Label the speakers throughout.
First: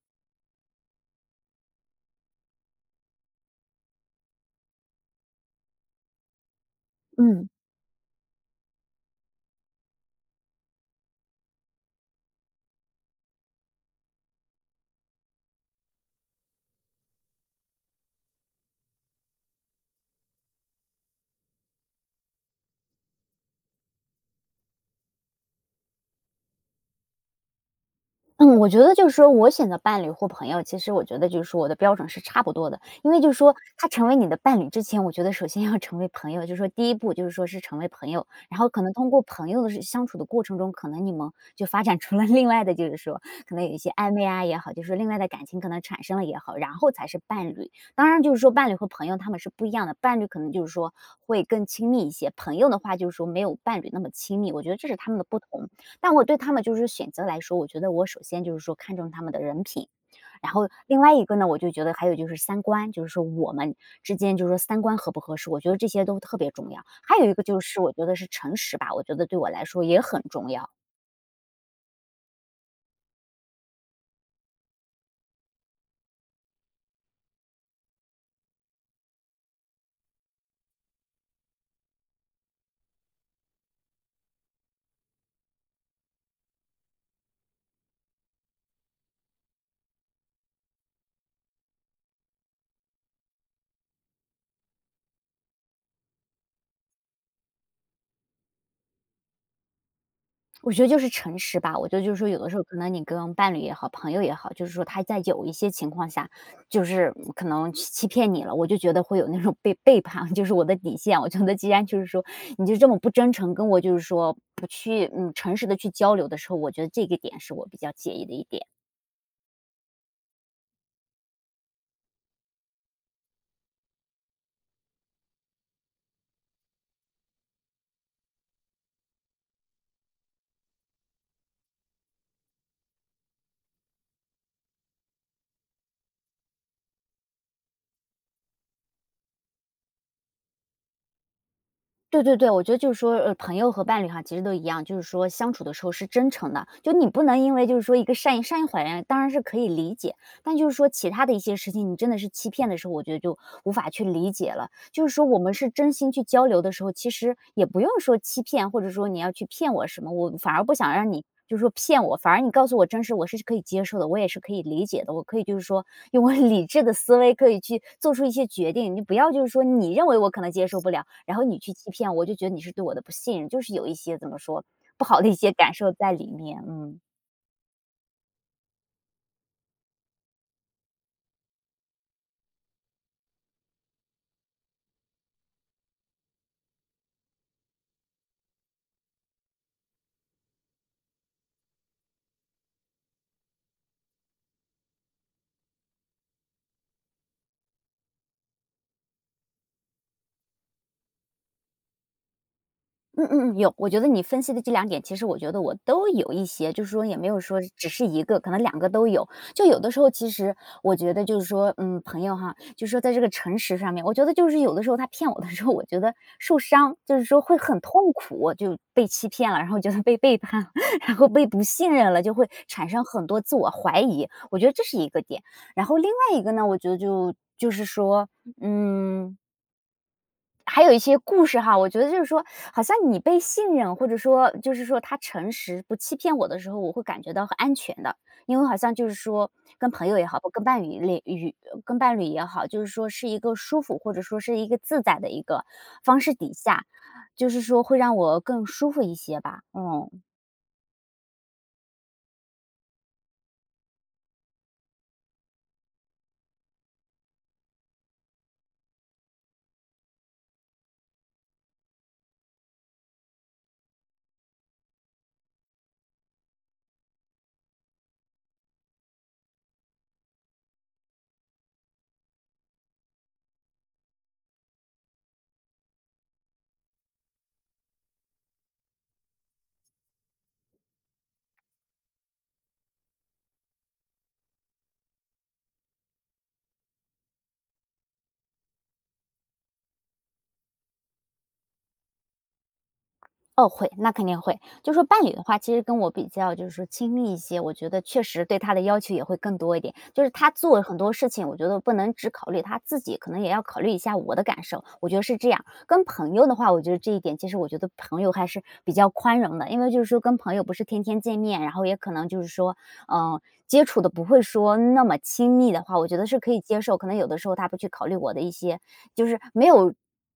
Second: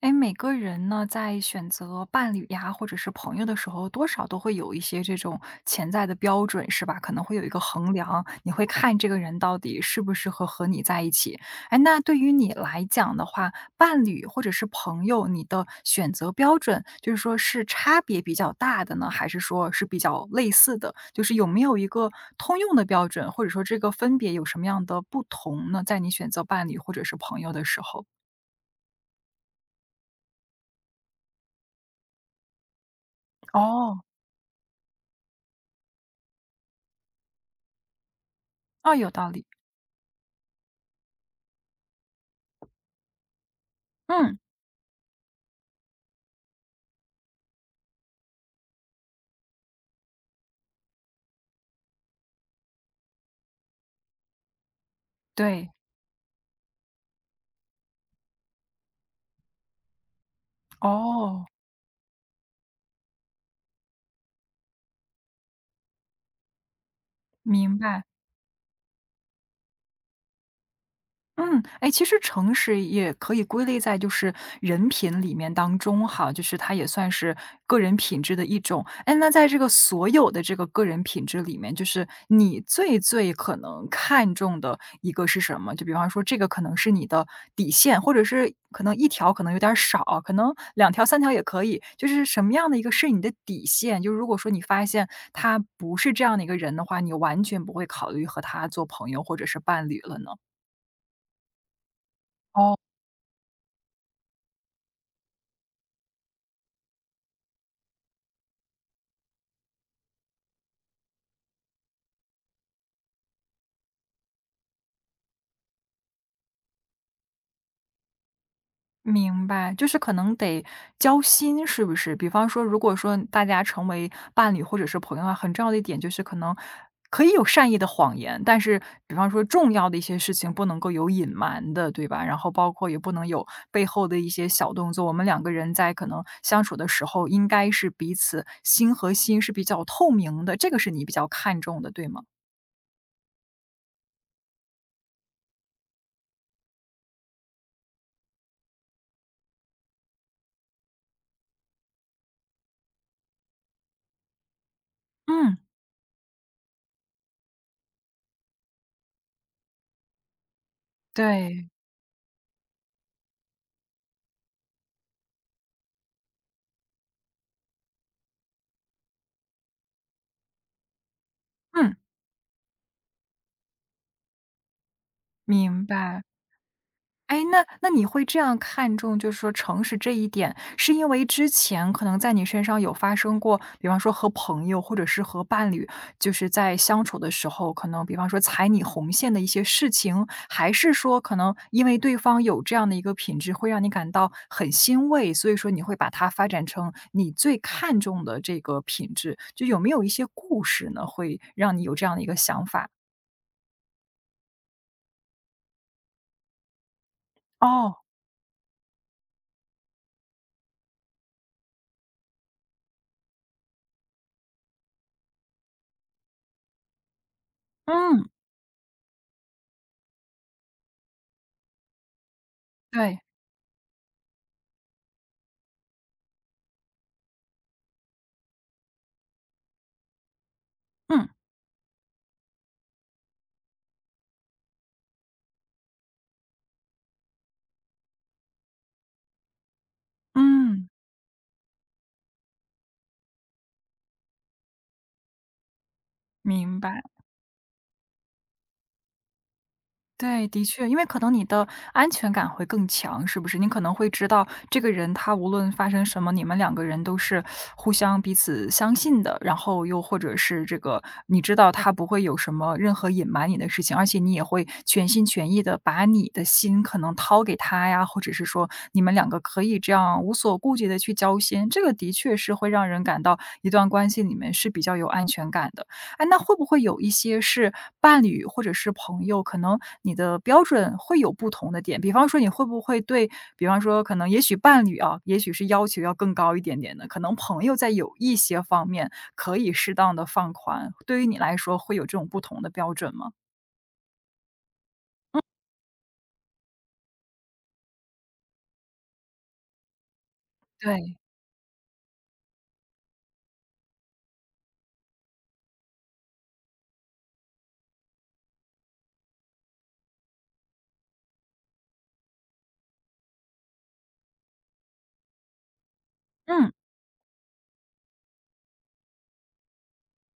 Speaker 1: 哎，每个人呢，在选择伴侣呀，或者是朋友的时候，多少都会有一些这种潜在的标准，是吧？可能会有一
Speaker 2: 嗯
Speaker 1: 个衡量，你会看这个人到底适不适合和你在一起。哎，那对于你来讲的话，伴侣或者是朋友，你的选择标准，就是说是差别比较大的呢，还是说是比较类似的？就是有没有一个通用的标准，或者说这个分别有什么样的不同呢？在你选择伴侣或者是朋友的时候，
Speaker 2: 嗯，我觉得就是说我选择伴侣或朋友，其实我觉得就是说我的标准是差不多的，因为就是说他
Speaker 1: 哦，
Speaker 2: 成为你的伴侣之前，我觉得首先要成为朋友，就是说第一步就是说是成为朋友，然后可能
Speaker 1: 哦，有
Speaker 2: 通过
Speaker 1: 道理。
Speaker 2: 朋友的是相处的过程中，可能你们就发展出了另外的，就是说可能有一些暧昧
Speaker 1: 嗯，
Speaker 2: 啊也好，就是说另外的感情可能产生了也好，然后才是伴侣。当然就是说伴侣和朋友他们是不一样的，伴侣可能就是说会更亲密一些，朋友的话就是说没有伴侣那么亲密，我觉得这是他们的不同。
Speaker 1: 对，
Speaker 2: 但我对他们就是选择来说，我觉得我首先就是说看重他们的人品，然后另外一个
Speaker 1: 哦，
Speaker 2: 呢，我就觉得还有就是三观，就是说我们之间就是说三观合不合适，我觉得这些都特别重要。还有一个就
Speaker 1: 明
Speaker 2: 是我
Speaker 1: 白。
Speaker 2: 觉得是诚实吧，我觉得对我来说也很重要。
Speaker 1: 嗯，哎，其实诚实也可以归类在就是人品里面当中哈，就是它也算是个人品质的一种。哎，那在这个所有的这个个人品质里面，就是你最可能看重的一个是什么？就比方说，这个可能是你的底线，或者是可能一条可能有点儿少，可能两条三条也可以。就是什么样的一个是你的底线？就是如果说你发现他不是这样的一个人的话，你完全不会考虑和他做朋友或者是伴侣了呢？
Speaker 2: 我觉得就是诚实吧，我觉得就是说有的时候
Speaker 1: 哦。
Speaker 2: 可能你跟伴侣也好，朋友也好，就是说他在有一些情况下，就是可能欺骗你了，我就觉得会有那种被背叛，就是我的底线。我觉得既然就是说你就这么不真诚，跟我就是说不去诚实的去交流的时候，我觉得这个点是我比较介意的一点。
Speaker 1: 明白，就是可能得交心，是不是？比方说，如果说大家成为伴侣或者是朋友啊，很重要的一点就是可能可以有善意的谎言，但是比方说重要的一些事情不能够有隐瞒的，对吧？然后包括也不能有背后的一些小动作。我们两个人在可能相处的时候，应该是彼此心和心是比较透明的，这个是你比较看重的，对吗？
Speaker 2: 对对对，我觉得就是说，朋友和伴侣哈，其实都一样，就是说相处的时候是真诚的，就你不能因为就是说一个善意谎言，当然是可以理解，但就是说其他的一些事情，你真的是欺骗的时候，我觉得就无法去理解了。就是说我们
Speaker 1: 嗯，
Speaker 2: 是真心去交流的时候，其实也不用说欺骗，或者说你要去骗我什么，我反而不想让你就是
Speaker 1: 对，
Speaker 2: 说骗我，反而你告诉我真实，我是可以接受的，我也是可以理解的，我可以就是说用我 理智的思维可以去做出一些决定。你不要就是说你认为我可能接受不了，然后你去欺
Speaker 1: 嗯，
Speaker 2: 骗我，我就觉得你是对我的不信任，就是有一些怎么说不好的一些感
Speaker 1: 明
Speaker 2: 受在
Speaker 1: 白。
Speaker 2: 里面，嗯。
Speaker 1: 哎，那你会这样看重就是说诚实这一点，是因为之前可能在你身上有发生过，比方说和朋友或者是和伴侣，就是在相处的时候，可能比方说踩你红线的一些事情，还是说可能因为对方有这样的一个品质，会让你感到很欣慰，所以说你会把它发展成你最看重的这个品质，就有没有一些故事呢，会让你有这样的一个想法？
Speaker 2: 嗯，有，我觉得你分析的这两点，其实我觉得我都有一些，就是说也没有说只
Speaker 1: 哦，
Speaker 2: 是一个，可能两个都有。就有的时候其实我觉得就是说，嗯，朋友哈，就是说在这个诚实上面，我觉得就是有的时候他骗我的时候，我觉得受伤，就是说会很痛
Speaker 1: 嗯，
Speaker 2: 苦，就被欺骗了，然后觉得被背叛了 然后被不信任了，就会产生
Speaker 1: 对，
Speaker 2: 很多自我怀疑，我觉得这是一个点。然后另外一个呢，我觉得就是说，嗯，还有一些
Speaker 1: 嗯
Speaker 2: 故事哈，我觉得就是说，好像你被信任，或者说就是说他诚实不欺骗我的时候，我会感觉到很安全的。因为好像就是说，跟朋友也好，
Speaker 1: 嗯，
Speaker 2: 跟伴侣也好，就是说是一个舒服，或者说是一个自在的一个方式底
Speaker 1: 明
Speaker 2: 下，
Speaker 1: 白。
Speaker 2: 就是说会让我更舒服一些吧。嗯。
Speaker 1: 对，的确，因为可能你的安全感会更强，是不是？你可能会知道这个人他无论发生什么，你们两个人都是互相彼此相信的，然后又或者是这个，你知道他不会有什么任何隐瞒你的事情，而且你也会全心全意的把你的心可能掏给他呀，或者是说你们两个可以这样无所顾忌的去交心，这个的确是会让人感到一段关系里面是比较有安全感的。哎，那会不会有一些是伴侣或者是朋友，可能你的标准会有不同的点？比方说你会不会对比方说可能也许伴侣啊，也许是要求要更高一点点的，可能朋友在有一些方面可以适当的放宽，对于你来说会有这种不同的标准吗？
Speaker 2: 哦，会，那肯定会。就说伴侣的话，其实跟我比较就是说亲密一些，我觉得确实对他的要求也会更多一点。就是他做很多
Speaker 1: 对，
Speaker 2: 事情，我觉得不能只考虑他自己，可能也要考虑一下我的感受。我觉得是这样。跟朋友的话，我觉得这一点其实我觉得朋友还是比较宽容的，因为就是说跟朋友不是天天见面，然后也可能就是说，嗯、接触的不会说那么亲密的话，我觉得是可以
Speaker 1: 嗯，
Speaker 2: 接受。可能有的时候他不去考虑我的一些就是没有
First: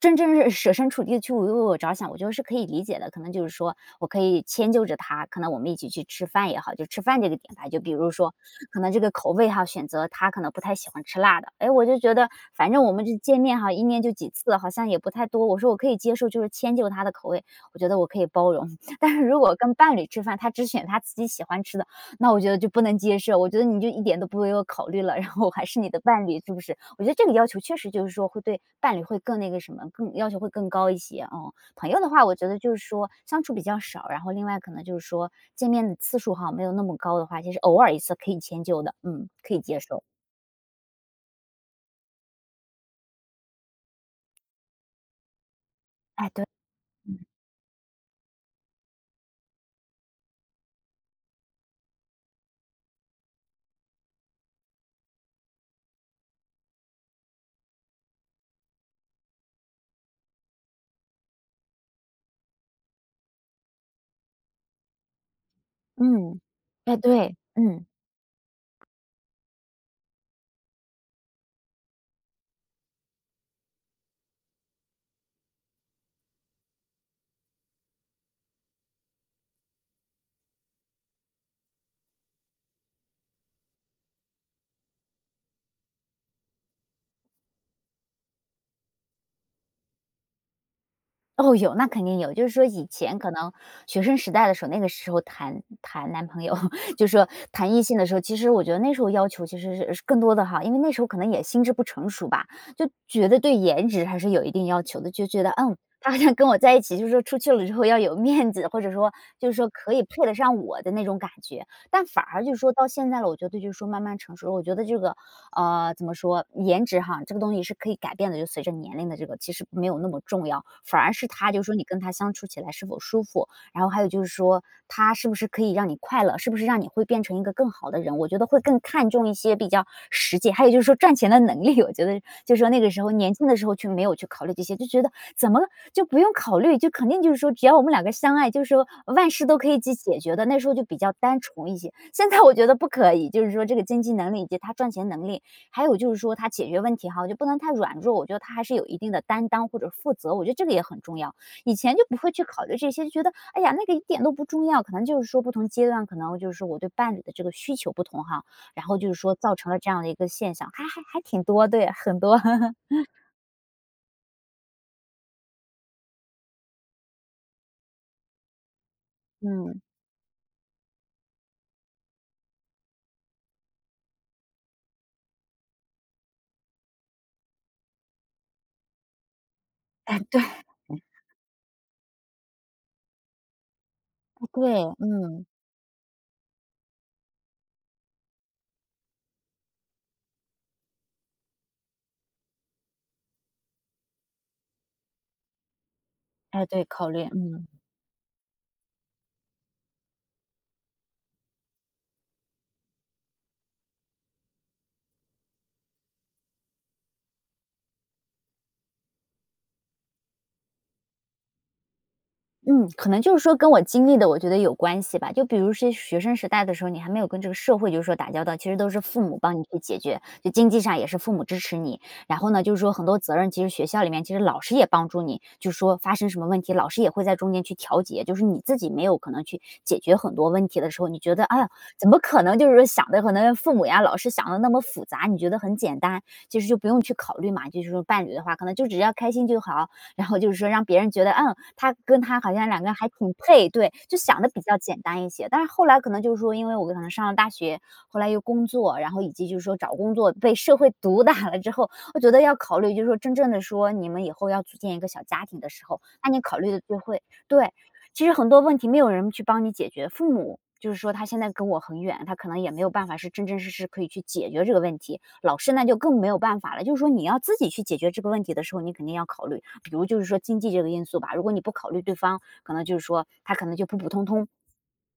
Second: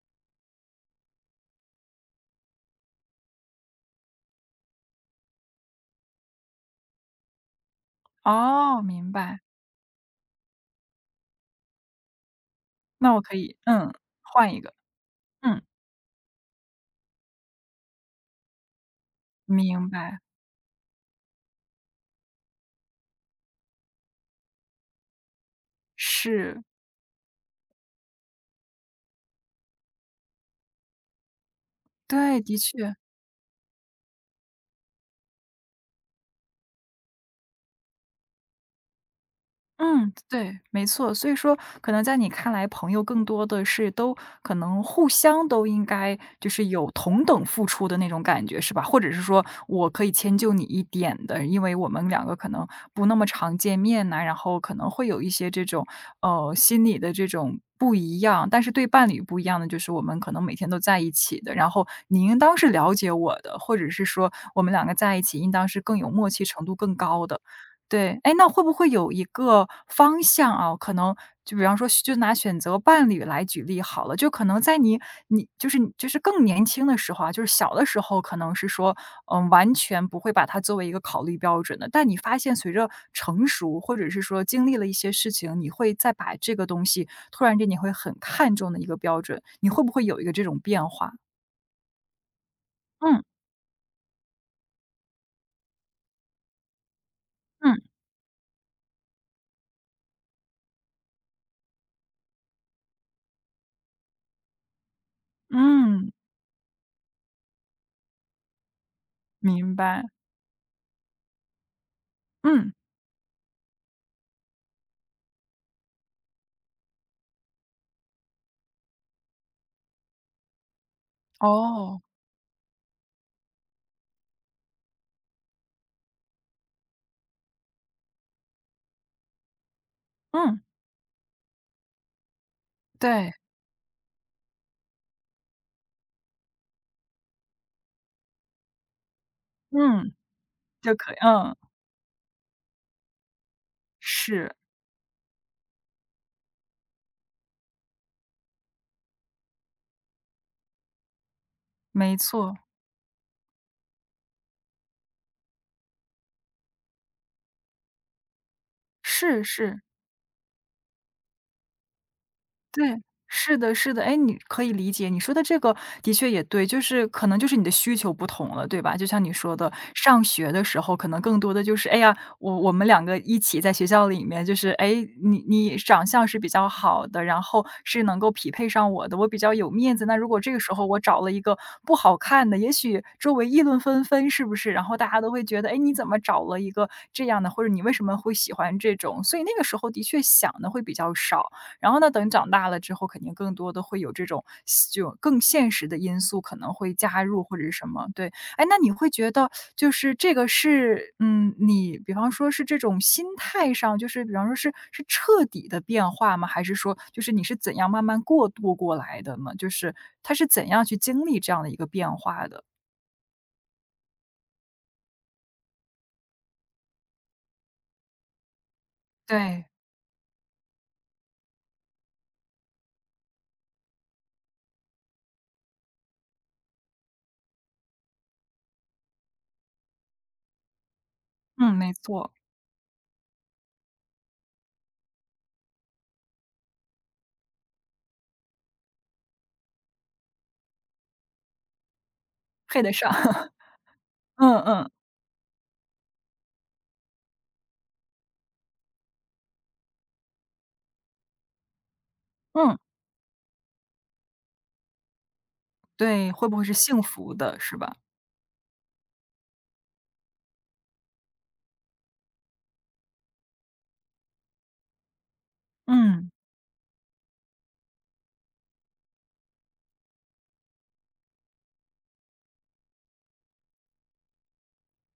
Speaker 2: 真正是设身处地的去为我着想，我觉得是可以理解的。可能就是说我可以迁就着他，可能我们一起去吃饭也好，就吃饭这个点吧，就比如说
Speaker 1: 哦，
Speaker 2: 可能这个
Speaker 1: 明
Speaker 2: 口
Speaker 1: 白，
Speaker 2: 味哈，选择他可能不太喜欢吃辣的，哎，我就觉得反正我们
Speaker 1: 那
Speaker 2: 这
Speaker 1: 我可
Speaker 2: 见
Speaker 1: 以
Speaker 2: 面哈一
Speaker 1: 嗯，
Speaker 2: 年就几
Speaker 1: 换
Speaker 2: 次，
Speaker 1: 一
Speaker 2: 好
Speaker 1: 个，
Speaker 2: 像也不太多，我
Speaker 1: 嗯，
Speaker 2: 说我可以接受，就是迁就他的口味，我觉得我可以包容。但是如果跟
Speaker 1: 明
Speaker 2: 伴侣
Speaker 1: 白，
Speaker 2: 吃饭，他只选他自己喜欢吃的那我觉得就不能接受，我觉得你就一点都不为我考虑了，然后我还是你的伴侣，是不
Speaker 1: 是，
Speaker 2: 是？我觉得这个要求确实就是说会对伴侣会更那个什么，更要求会更高一些哦。朋友的话，我
Speaker 1: 对，
Speaker 2: 觉
Speaker 1: 的
Speaker 2: 得就是
Speaker 1: 确。
Speaker 2: 说相处比较少，然后另外可能就是说见面的次数哈没有那么高的话，其实偶尔一次可以迁就的，嗯，可以接受。
Speaker 1: 嗯，对，没错。所以说，可能在你看来，朋友更多的是都可能互相都应该
Speaker 2: 哎，对，
Speaker 1: 就是有同等付出的那种感觉，是吧？或者是说我可以迁就你一点的，因为我们两个可能不那么常见面呐、然后可能会有一些这种心理的这种不一样。但是对伴侣不一样的就是我们可能每天都在一起的，然后你应当是了解我的，或者是说我们两个在一起应当是更有默
Speaker 2: 嗯，
Speaker 1: 契程度更
Speaker 2: 哎，
Speaker 1: 高
Speaker 2: 对，
Speaker 1: 的。
Speaker 2: 嗯。
Speaker 1: 对，哎，那会不会有一个方向啊，可能就比方说就拿选择伴侣来举例好了，就可能在你你就是你就是更年轻的时候啊，就是小的时候可能是说，嗯，完全不会把它作为一个考虑标准的，但你发现随着成熟，或者是说经历了一些事情，你会再把这个东西突然间你会很看重的一个标准，你会不会有一个这种变化？
Speaker 2: 哦，有，那肯定有。就是说以前
Speaker 1: 嗯，
Speaker 2: 可能学生时代的时候，那个时候谈谈男朋友，就是说谈
Speaker 1: 嗯，
Speaker 2: 异性的时候，其实我觉得那时候要求其实是更多的哈，因为那时候可能也心智不成熟吧，就觉得对颜值还是有一定要求的，就觉得嗯，他
Speaker 1: 嗯，
Speaker 2: 好像跟我在一起，就是说出去了之后要有面子，或者说就是说
Speaker 1: 明
Speaker 2: 可
Speaker 1: 白，
Speaker 2: 以配得上我的那种感觉。但反而就是说
Speaker 1: 嗯，
Speaker 2: 到现在了，我觉得就是说慢慢成熟了，我觉得这个怎么说颜值哈，这个东西是可以改变的，就随着年龄的这个其实没有那么重要，反而是他就是说你跟
Speaker 1: 哦，
Speaker 2: 他相处起来是否舒服，然后还有就是说他是不是可以让你快乐，是不是让你会变成一个更好的人，我觉得会更看重一些比较实际，
Speaker 1: 嗯，
Speaker 2: 还有就是说赚钱的能力，我觉得就是说那个时候
Speaker 1: 对，
Speaker 2: 年轻的时候却没有去考虑这些，就觉得怎么就不用考虑，就肯定就是说只要我们两个相爱，就是说万事都可以去
Speaker 1: 嗯。
Speaker 2: 解决的，那时候就
Speaker 1: 就
Speaker 2: 比较
Speaker 1: 可以
Speaker 2: 单
Speaker 1: 嗯，
Speaker 2: 纯一些，现在我觉得不可以，就是说这个经济能力以
Speaker 1: 是，
Speaker 2: 及他赚钱能力。还有就是说他解决问题哈，我就不能太软弱，我觉得他还是有一定的担当或者负责，我觉得这个也很重要。以前就
Speaker 1: 没
Speaker 2: 不会去
Speaker 1: 错，
Speaker 2: 考虑这些，就觉得哎呀，那个一点都不重要，可能就是说不同阶段，可能就是说我对伴侣的这个需求不同哈，然后就是说
Speaker 1: 是
Speaker 2: 造成了
Speaker 1: 是。
Speaker 2: 这样的一个现象，还挺多，对，很多，
Speaker 1: 对，是的是的。哎，你可以理解，你说的这个的确也对，就是可能就是你的需求不同了，对吧？就像你说的，
Speaker 2: 嗯，
Speaker 1: 上学的时候可能更多的就是，哎呀，我们两个一起在学校里面，就是，哎，你长相是比较好的，然后是能够匹配上我的，我比较有面子。那
Speaker 2: 哎，
Speaker 1: 如果
Speaker 2: 对。
Speaker 1: 这个时候我找了一个不好看的，也许周围议论纷纷，是不是？
Speaker 2: 对，
Speaker 1: 然后大家都会
Speaker 2: 嗯，
Speaker 1: 觉得，哎，你怎么找了一个这样的，或者你为什么会喜欢这种？所以那个时候的确想的会比较少。然后呢，等长大了之后，肯定更多的会有这种就更现实的因素可
Speaker 2: 哎，
Speaker 1: 能
Speaker 2: 对，
Speaker 1: 会
Speaker 2: 考
Speaker 1: 加
Speaker 2: 虑，
Speaker 1: 入或者
Speaker 2: 嗯。
Speaker 1: 是什么，对。哎，那你会觉得就是这个是，嗯，你比方说是这种心态上，就是比方说是彻底的变化吗？还是说就是你是怎样慢慢过渡过来的呢？就是他是怎样去经历这样的一个变化的？
Speaker 2: 嗯，可能就是说跟我经历的我觉得有关系吧。就比如是学生时代的时候，你还没有跟这个社会就是说打交道，其实都是父母帮你
Speaker 1: 对。
Speaker 2: 去解决，就经济上也是父母支持你。然后呢，就是说很多责任，其实学校里面其实老师也帮助你，就是说发生什么问题，老师也会在中间去调节。就是你自己没有可能去解决很多问题的时候，你觉得哎呀，
Speaker 1: 嗯，没
Speaker 2: 怎么
Speaker 1: 错，
Speaker 2: 可能就是说想的可能父母呀、老师想的那么复杂，你觉得很简单，其实就不用去考虑嘛。就是说伴侣的话，可能就只要开心就好，然后就是说让别人觉得，嗯，他跟他好像两
Speaker 1: 配
Speaker 2: 个
Speaker 1: 得
Speaker 2: 人还
Speaker 1: 上。
Speaker 2: 挺 配，对，就想的
Speaker 1: 嗯
Speaker 2: 比较
Speaker 1: 嗯
Speaker 2: 简单一些。但是后来可能就是说，因为我可能上了大学，后来又工作，然后以及就是说找工作被社会毒打了之后，我觉得要
Speaker 1: 嗯，
Speaker 2: 考虑，就是说真正的说你们以后要组建一个小家庭的时候，那
Speaker 1: 对，
Speaker 2: 你
Speaker 1: 会不
Speaker 2: 考
Speaker 1: 会
Speaker 2: 虑
Speaker 1: 是
Speaker 2: 的就
Speaker 1: 幸
Speaker 2: 会
Speaker 1: 福的
Speaker 2: 对。
Speaker 1: 是吧？
Speaker 2: 其实很多问题没有人去帮你解决，父母就是说他现在跟我很远，他可能也没有办法是真真实实可以去解决这个问题。老师那就更没
Speaker 1: 嗯，
Speaker 2: 有办法了，就是说你要自己去解决这个问题的时候，你肯定要考虑比如就是说经济这个因素吧，如果你不考虑对方，可能就是说他可能就普普通通，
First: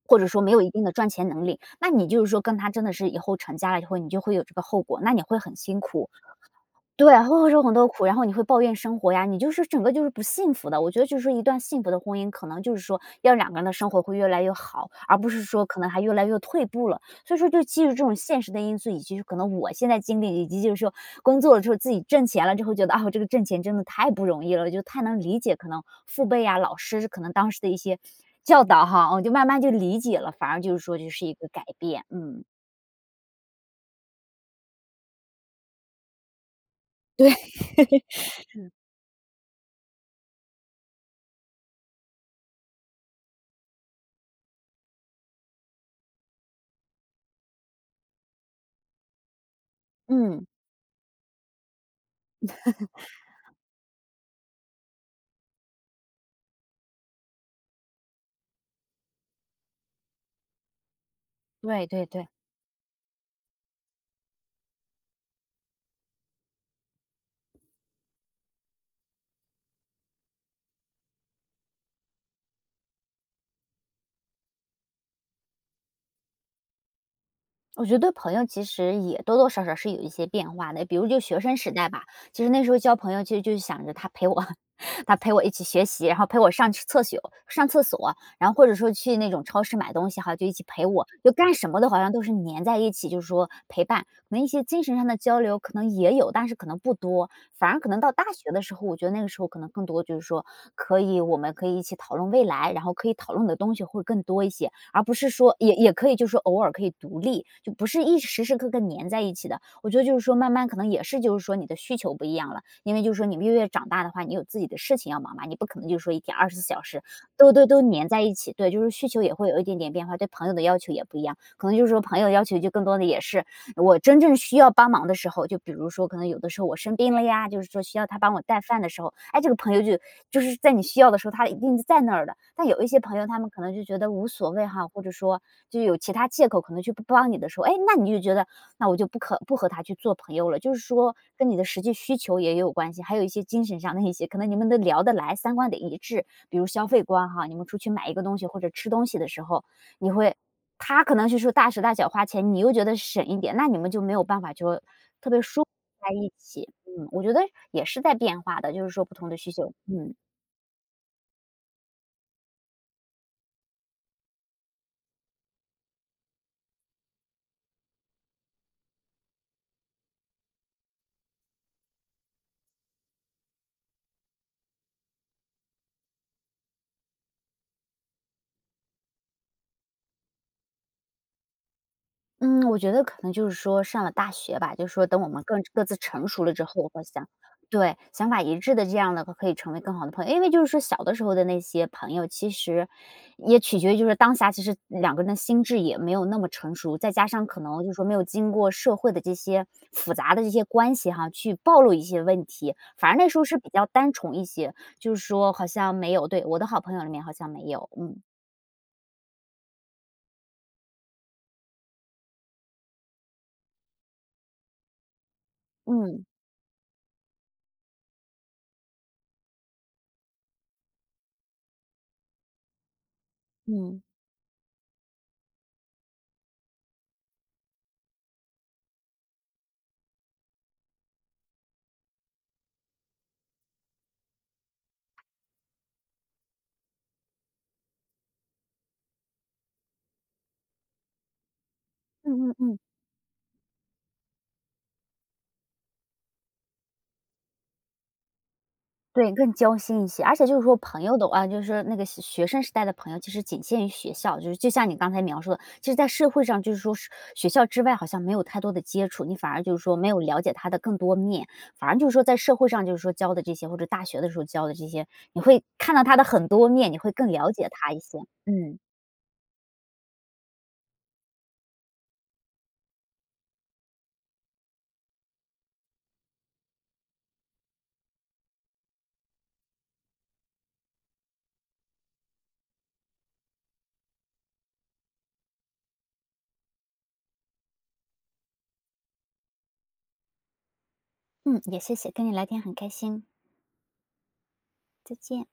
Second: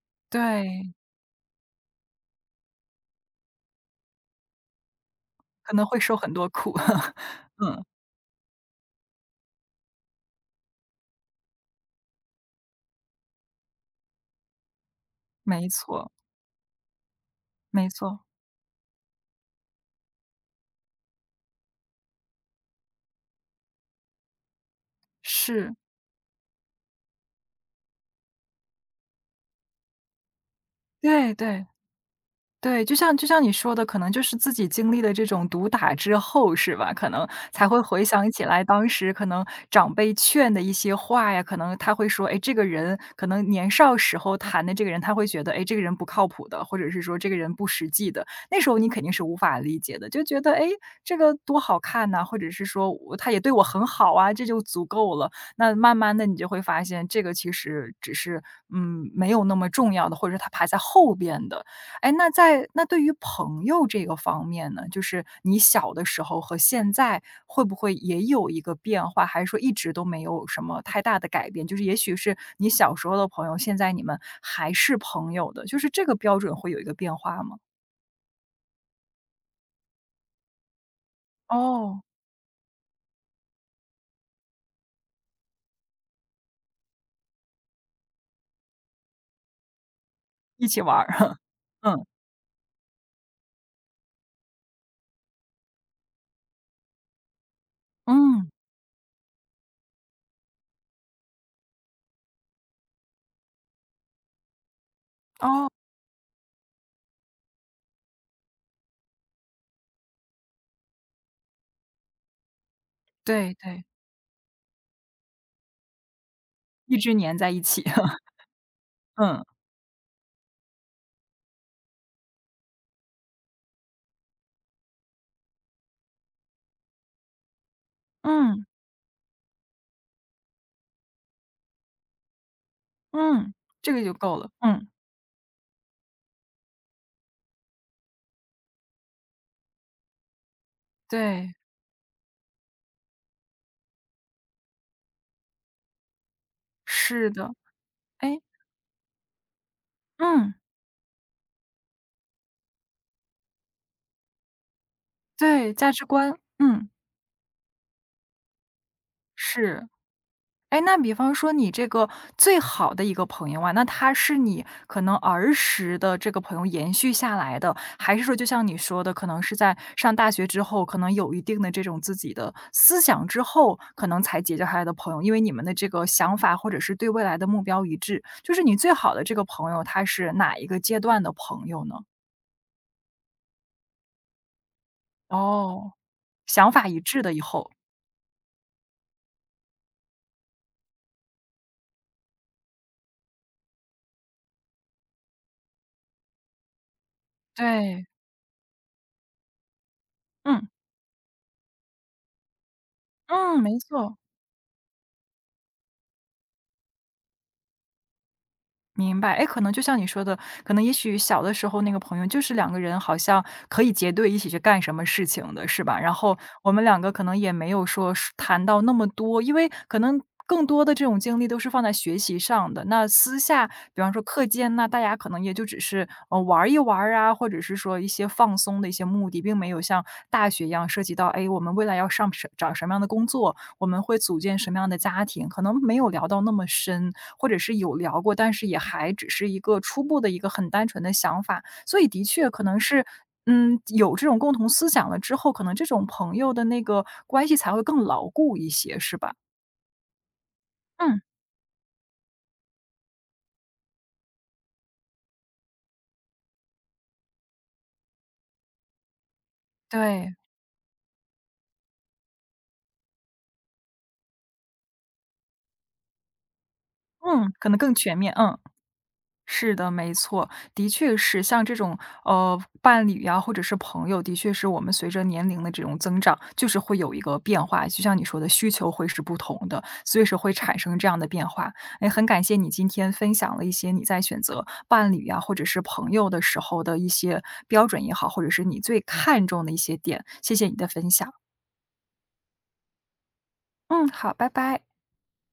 Speaker 2: 或者说没有一定的
Speaker 1: 对。
Speaker 2: 赚钱能力，那你就是说跟他真的是以后成家了以后，你就会有这个后果，那你会很
Speaker 1: 可
Speaker 2: 辛
Speaker 1: 能会
Speaker 2: 苦。
Speaker 1: 受很多苦。
Speaker 2: 对，会受很
Speaker 1: 嗯，
Speaker 2: 多苦，然后你会抱怨生活呀，你就是整个就是不幸福的。我觉得就是说一段幸福的婚姻，可能就是说要两个人的生活会越来越好，而不是说
Speaker 1: 没
Speaker 2: 可能还
Speaker 1: 错，
Speaker 2: 越来越退步了。所以说，就基于
Speaker 1: 没
Speaker 2: 这种
Speaker 1: 错，
Speaker 2: 现实的因素，以及可能我现在经历，以及就是说工作了之后自己挣钱了之后，觉得啊，我这个挣钱真的太不容易了，就太能理解可
Speaker 1: 是，
Speaker 2: 能父辈呀、老师可能当时的一些教导哈，我就慢慢就理解了，反而就是说就是
Speaker 1: 对
Speaker 2: 一个改
Speaker 1: 对。
Speaker 2: 变。嗯，
Speaker 1: 对，就像你说的，可能就是自己经历了这种毒打之后，是吧？可能
Speaker 2: 对，
Speaker 1: 才会回想起来，当时可能长辈劝的一些话呀，可能他会说，哎，这个人可能年少时候谈的这个人，他会觉得，哎，这个人不靠谱的，或者是说这个人不实际的。那时候你肯定是无法理解的，就觉
Speaker 2: 嗯，
Speaker 1: 得，哎，这个多好看呐、或者是说我他也对我很好啊，这就足够了。那慢慢的你就会发现，这个其实只是没有那么重要的，或者是他排在后边的。
Speaker 2: 对对
Speaker 1: 哎，
Speaker 2: 对。
Speaker 1: 那对于朋友这个方面呢，就是你小的时候和现在会不会也有一个变化？还是说一直都没有什么太大的改变？就是也许是你小时候的朋友，现在你们还是朋友的，就是这个标准会有一个变化吗？
Speaker 2: 我觉得对朋友其实也多多少少是有一些变化的，比如就学生时代
Speaker 1: 哦，
Speaker 2: 吧，其实那时候交朋友其实就是想着他陪我，他陪我一起学习，然后陪我上厕所，然后或者说去那种超市买东西哈，就一起
Speaker 1: 一起
Speaker 2: 陪
Speaker 1: 玩
Speaker 2: 我，就
Speaker 1: 儿，
Speaker 2: 干什么 的，好
Speaker 1: 嗯
Speaker 2: 像都是粘在一起，就是说陪伴，可能一些精神上的交流可能也有，但是可能不多，反而可能到大
Speaker 1: 嗯，
Speaker 2: 学的时候，我觉得那个时候可能更多就是说可以我们可以一起讨论未来，然后可以讨论的东西会更多一些，而不是说
Speaker 1: 哦，
Speaker 2: 也可以就是偶尔可以独立，就不是一时时刻刻粘在一起的。我觉得就是说慢慢可能也是就是说你的需求不一样了，因为就是说你
Speaker 1: 对
Speaker 2: 越
Speaker 1: 对，
Speaker 2: 长大的话，你有自己的事情要忙嘛，你不可能就是说一天二十四小
Speaker 1: 一
Speaker 2: 时
Speaker 1: 直黏在
Speaker 2: 都
Speaker 1: 一
Speaker 2: 都都
Speaker 1: 起，
Speaker 2: 粘在一 起，对，就是需求也
Speaker 1: 嗯
Speaker 2: 会有一点点变化，对朋友的要求也不一样，可能就是说朋友要求就更多的也是我真正需要帮忙的时候，就比如说可能有的时候我生病了呀，就是说需要他帮我带
Speaker 1: 嗯
Speaker 2: 饭的时候，哎，这个朋友就就是在你需要的时候，他一定在那儿的。但有一些朋友，他们
Speaker 1: 嗯，
Speaker 2: 可能就
Speaker 1: 这
Speaker 2: 觉
Speaker 1: 个
Speaker 2: 得
Speaker 1: 就
Speaker 2: 无
Speaker 1: 够了，
Speaker 2: 所谓
Speaker 1: 嗯，
Speaker 2: 哈，或者说就有其他借口，可能去不帮你的时候，哎，那你就觉得那我就不可不和他去做朋友了。就是说跟
Speaker 1: 对，
Speaker 2: 你的实际需求也有关系，还有一些精神上的一些，可能你们都聊得来，三观得一致，比如消费
Speaker 1: 是
Speaker 2: 观哈，
Speaker 1: 的，
Speaker 2: 你们出去买一个东
Speaker 1: 哎，
Speaker 2: 西或者吃东西的时候，你会
Speaker 1: 嗯，
Speaker 2: 他可能是说大手大脚花钱，你又觉得省一点，那你们就没有办法就特别舒服
Speaker 1: 对，价值
Speaker 2: 在一
Speaker 1: 观，
Speaker 2: 起。
Speaker 1: 嗯。
Speaker 2: 嗯，我觉得也是在变化的，就是说不同的需求，
Speaker 1: 是。
Speaker 2: 嗯。
Speaker 1: 哎，那比方说你这个最好的一个朋友啊，那他是你可能儿时的这个朋友延续下来的，还是说就像你说的，可能是在上大学之后，可能有一定的这种自己的思想之后，可能才结交下来的朋友？因为你们的这个想法或者是对未来的目标一致，就是你最好的这个朋友，他是哪一个阶段的朋友呢？
Speaker 2: 嗯，我觉得可能就是说上了大学吧，就是说等我们更各
Speaker 1: 哦，
Speaker 2: 自成熟了之
Speaker 1: 想法
Speaker 2: 后，
Speaker 1: 一
Speaker 2: 我
Speaker 1: 致
Speaker 2: 想
Speaker 1: 的以后。
Speaker 2: 对，想法一致的这样的可以成为更好的朋友。因为就是说小的时候的那些朋友，其实也取决于就是当下其实两个人的心智也没有那么成熟，再加上可能就是说
Speaker 1: 对，
Speaker 2: 没有经过社会的这些复杂的这些
Speaker 1: 嗯，
Speaker 2: 关系哈，去暴露一些问题，反而那时候是
Speaker 1: 嗯，
Speaker 2: 比
Speaker 1: 没
Speaker 2: 较单
Speaker 1: 错。
Speaker 2: 纯一些，就是说好像没有，对，我的好朋友里面好像没有，嗯
Speaker 1: 明白，哎，可能就像你说的，可能也许小的时候那个朋友就是两个人好像可以结队一起去干什么事情的，是吧？然
Speaker 2: 嗯
Speaker 1: 后我们两个可能也没有说是谈到那么多，因为可能更多的这种经历都是放在学习上的。那私下，比
Speaker 2: 嗯
Speaker 1: 方说课间那大家可能也就只是玩儿一玩儿啊，或者是说一些放松的一些目的，并没有像大学一样涉及到，哎，我们未来要上什找什么样的工作，我们会组建什么样的家庭，可能没有聊到那么深。或者是有聊过，但是也还只是一个初步的一个很单纯的想法。所以的确
Speaker 2: 嗯嗯
Speaker 1: 可能
Speaker 2: 嗯。
Speaker 1: 是，嗯，有这种共同思想了之后，可能这种朋友的那个关系才会更牢固一些，是
Speaker 2: 对，
Speaker 1: 吧？
Speaker 2: 更交心一些。而且就是说朋友
Speaker 1: 嗯，
Speaker 2: 的话，就是说那个学生时代的朋友，其实仅限于学校，就是就像你刚才描述的，其实在社会上就是说是学校之外好像没有太多的接触，你反而就是说没有
Speaker 1: 对，
Speaker 2: 了解他的更多面，反而就是说在社会上就是说交的这些，或者大学的时候交的这些，你会看到他的很多面，你会更
Speaker 1: 嗯，
Speaker 2: 了解
Speaker 1: 可能
Speaker 2: 他
Speaker 1: 更
Speaker 2: 一
Speaker 1: 全
Speaker 2: 些。
Speaker 1: 面，嗯。
Speaker 2: 嗯，
Speaker 1: 是的，没错，的确是像这种伴侣呀、或者是朋友，的确是我们随着年龄的这种增长，就是会有一个变化。就像你说的，需求会是不同的，所以是会产生这样的变化。哎，很感谢你今天分享了一些你在选择伴侣呀、或者是朋友的时候的一些标准也好，或者是你最看重的一些点。谢谢你的分享。
Speaker 2: 嗯，也谢谢，跟你聊天很开心，
Speaker 1: 嗯，好，拜拜。
Speaker 2: 再见。